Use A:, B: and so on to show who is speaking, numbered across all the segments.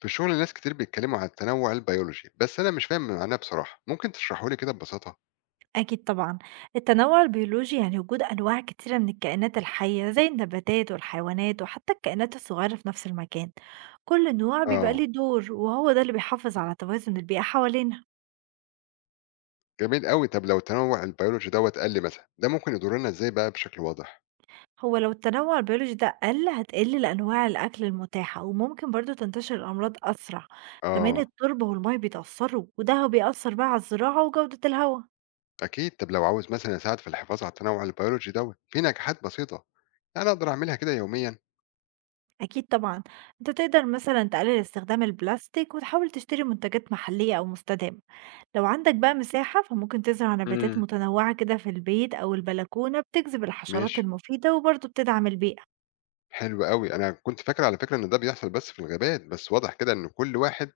A: في الشغل ناس كتير بيتكلموا عن التنوع البيولوجي، بس انا مش فاهم معناه بصراحه. ممكن تشرحه لي كده ببساطه؟
B: أكيد طبعًا، التنوع البيولوجي يعني وجود أنواع كتيرة من الكائنات الحية زي النباتات والحيوانات وحتى الكائنات الصغيرة في نفس المكان، كل نوع بيبقى ليه
A: اه،
B: دور وهو ده اللي بيحافظ على توازن البيئة حوالينا.
A: جميل قوي. طب لو التنوع البيولوجي دوت قل مثلا، ده ممكن يضرنا ازاي بقى بشكل واضح؟
B: هو لو التنوع البيولوجي ده قل هتقل أنواع الأكل المتاحة وممكن برضه تنتشر الأمراض أسرع، كمان
A: اه.
B: التربة والمَيّة بيتأثروا وده بيأثر بقى على الزراعة وجودة الهوا.
A: اكيد. طب لو عاوز مثلا اساعد في الحفاظ على التنوع البيولوجي دوت، في نجاحات بسيطه يعني انا اقدر اعملها كده يوميا؟
B: أكيد طبعًا، أنت تقدر مثلًا تقلل استخدام البلاستيك وتحاول تشتري منتجات محلية أو مستدامة. لو عندك بقى مساحة فممكن تزرع نباتات
A: امم
B: متنوعة كده في البيت أو البلكونة بتجذب الحشرات
A: ماشي.
B: المفيدة وبرضه بتدعم البيئة
A: حلو قوي، انا كنت فاكر على فكره ان ده بيحصل بس في الغابات، بس واضح كده ان كل واحد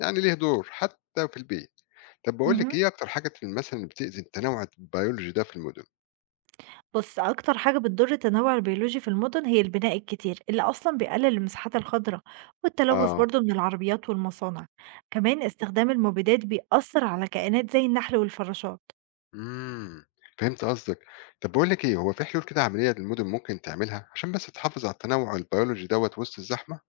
A: يعني ليه دور حتى في البيت. طب بقول لك
B: مهم.
A: ايه، اكتر حاجه مثلا بتاذي التنوع البيولوجي ده في المدن؟
B: بص أكتر حاجة بتضر التنوع البيولوجي في المدن هي البناء الكتير اللي أصلا بيقلل المساحات الخضراء والتلوث
A: اه.
B: برضه من العربيات والمصانع، كمان استخدام المبيدات بيأثر على كائنات زي النحل والفراشات.
A: إمم، فهمت قصدِك. طب باقول لِك إيه، هو في حلول كده عملية للمدن ممكن تعملها عشان بس تحافظ على التنوع البيولوجي دوّة وسط الزحمة؟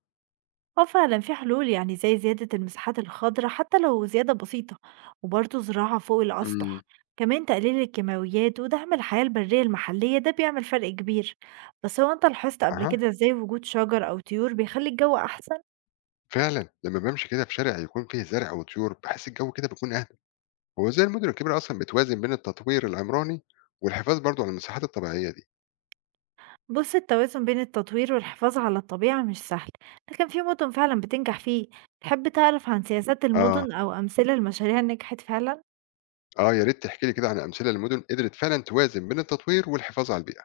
B: آه فعلا في حلول يعني زي زيادة المساحات الخضراء حتى لو زيادة بسيطة وبرضه زراعة فوق الأسطح،
A: إمم.
B: كمان تقليل الكيماويات ودعم الحياة البرية المحلية ده بيعمل فرق كبير. بس هو أنت لاحظت قبل
A: أها،
B: كده ازاي وجود شجر أو طيور بيخلي الجو أحسن؟
A: فعلًا لمّا بامشي كده في شارع يكون فيه زرع وطيور، باحس الجو كده بيكون أهدى. هو إزاي المدن الكبيرة أصلًا بتوازن بين التطوير العمراني والحفاظ برضه على المساحات الطبيعية دي؟
B: بص التوازن بين التطوير والحفاظ على الطبيعة مش سهل، لكن في مدن فعلا بتنجح فيه. تحب تعرف عن سياسات
A: آه،
B: المدن أو أمثلة المشاريع نجحت فعلا؟
A: آه، يا ريت تحكي لي كده عن أمثلة لمدن قدرت فعلًا توازن بين التطوير والحفاظ على البيئة.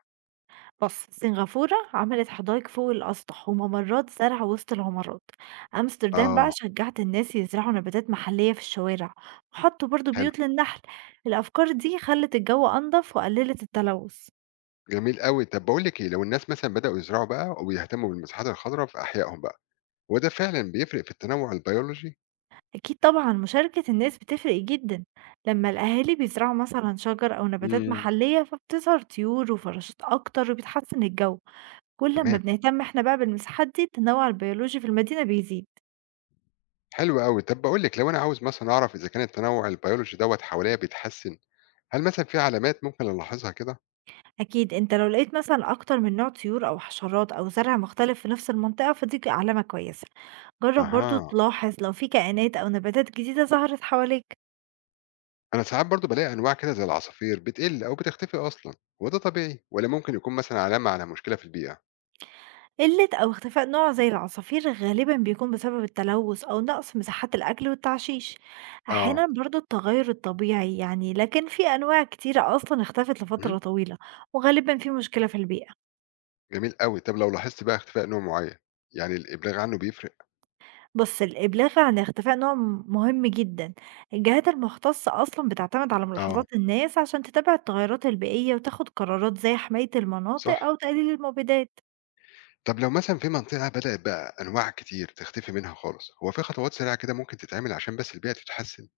B: بص سنغافورة عملت حدائق فوق الأسطح وممرات زرع وسط العمارات، أمستردام بقى
A: آه،
B: شجعت الناس يزرعوا نباتات محلية في الشوارع وحطوا برضو
A: حلو،
B: بيوت للنحل. الأفكار دي خلت الجو أنظف وقللت التلوث.
A: جميل أوي. طب باقول لِك إيه، لو الناس مثلًا بدأوا يزرعوا بقى ويهتموا بالمساحات الخضرا في أحيائهم بقى، وده فعلًا بيفرق في التنوع البيولوجي؟
B: أكيد طبعا مشاركة الناس بتفرق جدا، لما الأهالي بيزرعوا مثلا شجر أو نباتات
A: إمم.
B: محلية فبتظهر طيور وفراشات أكتر وبتحسن الجو. كل لما
A: تمام،
B: بنهتم احنا بقى بالمساحات دي التنوع البيولوجي في المدينة بيزيد.
A: حلو أوي. طب باقول لِك، لو أنا عاوز مثلًا أعرف إذا كان التنوع البيولوجي دوّة حواليّا بيتحسن، هل مثلًا في علامات ممكن ألاحظها كده؟
B: أكيد أنت لو لقيت مثلا أكتر من نوع طيور أو حشرات أو زرع مختلف في نفس المنطقة فدي علامة كويسة، جرب برضو
A: أها،
B: تلاحظ لو في كائنات أو نباتات جديدة ظهرت حواليك.
A: أنا ساعات برضه بالاقي أنواع كده زي العصافير بتقل أو بتختفي أصلًا، هو ده طبيعي والّا ممكن يكون مثلًا علامة على مشكلة في البيئة؟
B: قلة أو اختفاء نوع زي العصافير غالبا بيكون بسبب التلوث أو نقص مساحات الأكل والتعشيش،
A: آه،
B: أحيانا برضو التغير الطبيعي يعني، لكن في أنواع كتيرة أصلا اختفت
A: اهم،
B: لفترة طويلة وغالبا في مشكلة في البيئة.
A: جميل أوي. طب لو لاحظت بقى اختفاء نوع معين، يعني الإبلاغ عنه بيفرق؟
B: بُص، الإبلاغ عن اختفاء نوع مهم جدًا. الجهات المختصة أصلًا بتعتمد على
A: آه،
B: ملاحظات الناس عشان تتابع التغيرات البيئية وتاخد قرارات زي حماية
A: صح.
B: المناطق أو تقليل المبيدات.
A: طب لو مثلًا في منطقة بدأت بقى أنواع كتير تختفي منها خالص، هو في خطوات سريعة كده ممكن تتعمل عشان بس البيئة تتحسن؟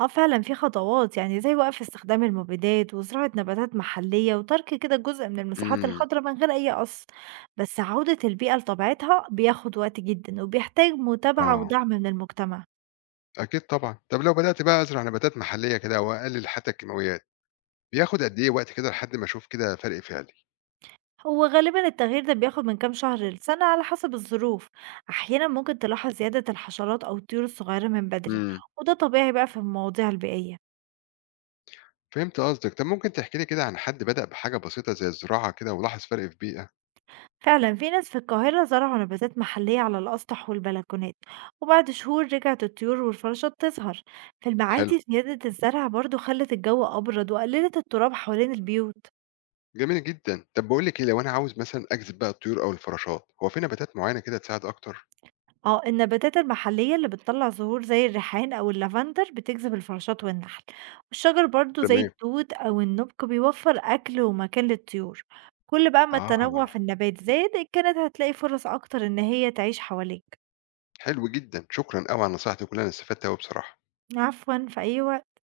B: آه فعلًا في خطوات يعني زي وقف استخدام المبيدات وزراعة نباتات محلية وترك كده جزء من المساحات
A: إمم،
B: الخضراء من غير أي قص. بس عودة البيئة لطبيعتها بياخد وقت جدًا وبيحتاج متابعة
A: آه،
B: ودعم من المجتمع.
A: أكيد طبعًا. طب لو بدأت بقى أزرع نباتات محلية كده وأقلل حتى الكيماويات، بياخد قد إيه وقت كده لحد ما أشوف كده فرق فعلي؟
B: هو غالبا التغيير ده بياخد من كام شهر لسنة على حسب الظروف، أحيانا ممكن تلاحظ زيادة الحشرات أو الطيور الصغيرة من بدري،
A: إمم،
B: وده طبيعي بقى في المواضيع البيئية.
A: فهمت قصدك. طب ممكن تحكي لي كده عن حد بدأ بحاجة بسيطة زي الزراعة كده ولاحظ فرق في بيئة؟
B: فعلا في ناس في القاهرة زرعوا نباتات محلية على الأسطح والبلكونات وبعد شهور رجعت الطيور والفراشات تظهر. في
A: حلو،
B: المعادي زيادة الزرع برضو خلت الجو أبرد وقللت التراب حوالين البيوت.
A: جميل جدًا. طب باقول لِك إيه، لو أنا عاوز مثلًا أجذب بقى الطيور أو الفراشات، هو في نباتات معينة كده تساعد أكتر؟
B: آه، النباتات المحلية اللي بتطلّع زهور زي الريحان أو اللافندر بتجذب الفراشات والنحل، والشجر برضه زي
A: تمام،
B: التوت أو النُّبْق بيوفّر أكل ومكان للطيور، كل بقى ما
A: آه.
B: التنوع في النبات زاد كانت هتلاقي فرص أكتر إن هي تعيش حواليك.
A: حلو جدًا، شكرًا أوي على النصايح دي كلها، أنا استفدت أوي بصراحة.
B: عفوًا في أي وقت.